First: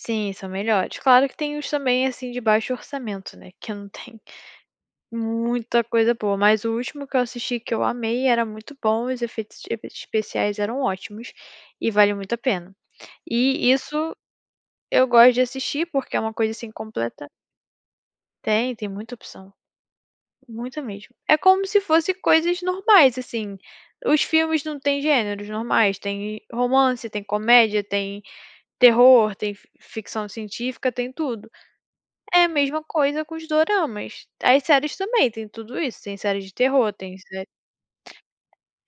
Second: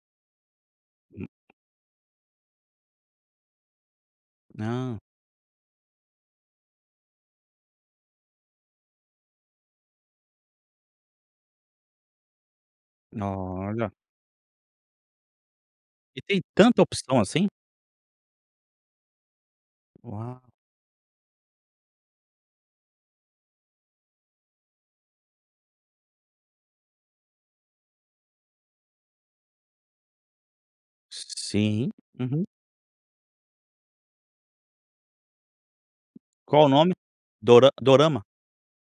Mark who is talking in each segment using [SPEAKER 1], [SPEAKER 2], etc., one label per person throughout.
[SPEAKER 1] Sim, são melhores
[SPEAKER 2] Uhum.
[SPEAKER 1] claro que tem uns, também, assim, de baixo orçamento, né, que eu não tenho
[SPEAKER 2] Não.
[SPEAKER 1] muita coisa boa, mas o último que eu assisti, que eu amei, era muito bom, os efeitos efeitos especiais eram ótimos, e vale muito a pena. E,
[SPEAKER 2] Olha.
[SPEAKER 1] isso, eu gosto de assistir porque é
[SPEAKER 2] E
[SPEAKER 1] uma
[SPEAKER 2] tem
[SPEAKER 1] coisa assim
[SPEAKER 2] tanta opção
[SPEAKER 1] completa
[SPEAKER 2] assim?
[SPEAKER 1] Tem, tem muita opção.
[SPEAKER 2] Uau.
[SPEAKER 1] Muita mesmo. É como se fosse coisas normais, assim, os filmes não têm gêneros normais? Tem romance, tem comédia, tem terror, tem fi ficção científica, tem tudo.
[SPEAKER 2] Sim.
[SPEAKER 1] É
[SPEAKER 2] Uhum.
[SPEAKER 1] a mesma coisa com os doramas. As séries também, tem tudo isso, tem séries de
[SPEAKER 2] Qual o
[SPEAKER 1] terror,
[SPEAKER 2] nome?
[SPEAKER 1] tem sé
[SPEAKER 2] "Dora Dorama"?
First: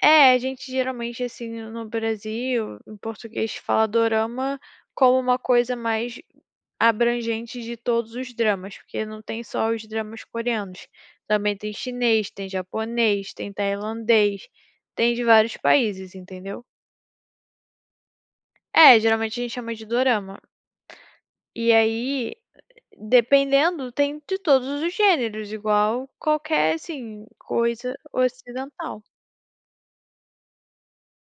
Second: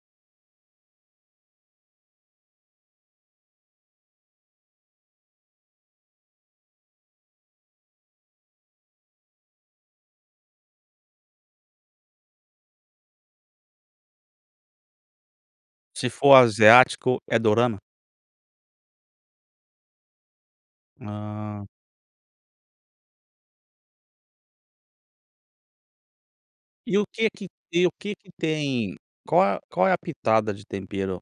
[SPEAKER 1] É, a gente, geralmente, assim, no no Brasil, em português, fala "dorama" como uma coisa mais abrangente de todos os dramas, porque não tem só os dramas coreanos, também tem chinês, tem japonês, tem tailandês, tem de vários
[SPEAKER 2] Se
[SPEAKER 1] países,
[SPEAKER 2] for
[SPEAKER 1] entendeu.
[SPEAKER 2] asiático, é dorama?
[SPEAKER 1] É, geralmente a gente chama de "dorama".
[SPEAKER 2] Ah.
[SPEAKER 1] E aí, dependendo, tem de todos os gêneros, igual qualquer,
[SPEAKER 2] E o
[SPEAKER 1] assim,
[SPEAKER 2] quê que te e o
[SPEAKER 1] coisa
[SPEAKER 2] quê que tem
[SPEAKER 1] ocidental.
[SPEAKER 2] qual a qual é a "pitada de tempero",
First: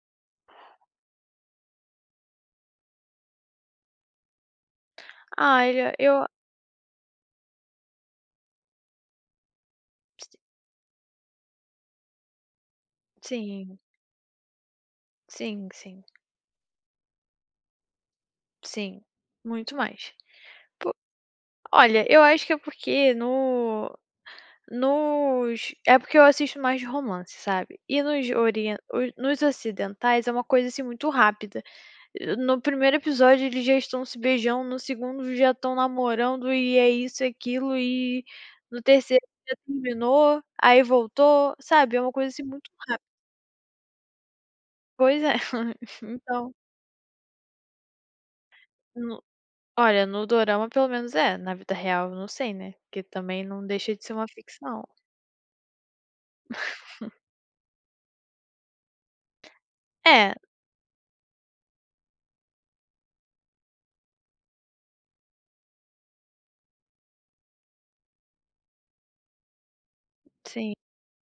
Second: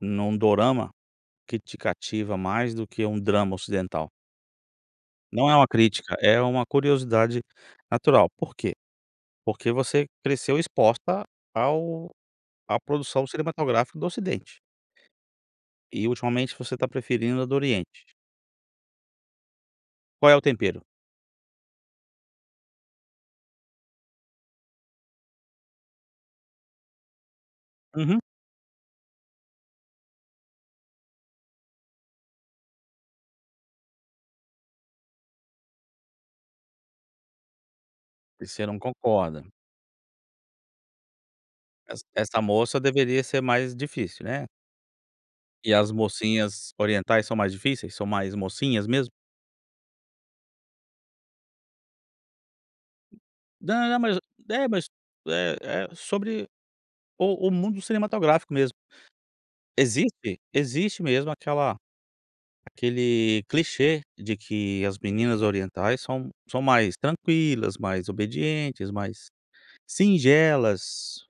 [SPEAKER 2] num dorama, que te cativa mais do que um drama ocidental? Não é uma
[SPEAKER 1] Olha,
[SPEAKER 2] crítica,
[SPEAKER 1] eu
[SPEAKER 2] é uma curiosidade natural, por quê? Porque você cresceu exposta ao à produção
[SPEAKER 1] Sim.
[SPEAKER 2] cinematográfica do ocidente.
[SPEAKER 1] Sim, sim.
[SPEAKER 2] E ultimamente se você está preferindo a do oriente.
[SPEAKER 1] Sim, muito mais.
[SPEAKER 2] Qual é o tempero?
[SPEAKER 1] Pu olha, eu acho que é porque no nos é porque eu assisto mais de romance, sabe. E
[SPEAKER 2] Uhum.
[SPEAKER 1] nos orien nos ocidentais, é uma coisa assim muito rápida. Eh, no 1º episódio eles já estão se beijando, no 2º já estão namorando e é isso e aquilo e,
[SPEAKER 2] E você não
[SPEAKER 1] no 3º
[SPEAKER 2] concorda.
[SPEAKER 1] já terminou, aí voltou, sabe. É
[SPEAKER 2] Essa
[SPEAKER 1] uma coisa,
[SPEAKER 2] essa
[SPEAKER 1] assim, muito
[SPEAKER 2] moça
[SPEAKER 1] rápida.
[SPEAKER 2] deveria ser mais difícil, né.
[SPEAKER 1] Pois é,
[SPEAKER 2] E as
[SPEAKER 1] então
[SPEAKER 2] mocinhas orientais são mais difíceis, são mais "mocinhas" mesmo?
[SPEAKER 1] No olha, no dorama pelo menos é, na vida real eu não sei, né, porque também não
[SPEAKER 2] Não
[SPEAKER 1] deixa
[SPEAKER 2] não,
[SPEAKER 1] de ser
[SPEAKER 2] mas
[SPEAKER 1] uma
[SPEAKER 2] é,
[SPEAKER 1] ficção.
[SPEAKER 2] mas, eh eh, sobre o o mundo cinematográfico, mesmo.
[SPEAKER 1] É.
[SPEAKER 2] Existe. Existe mesmo aquela aquele clichê de que as meninas orientais são são mais tranquilas, mais obedientes, mais
[SPEAKER 1] Sim.
[SPEAKER 2] singelas.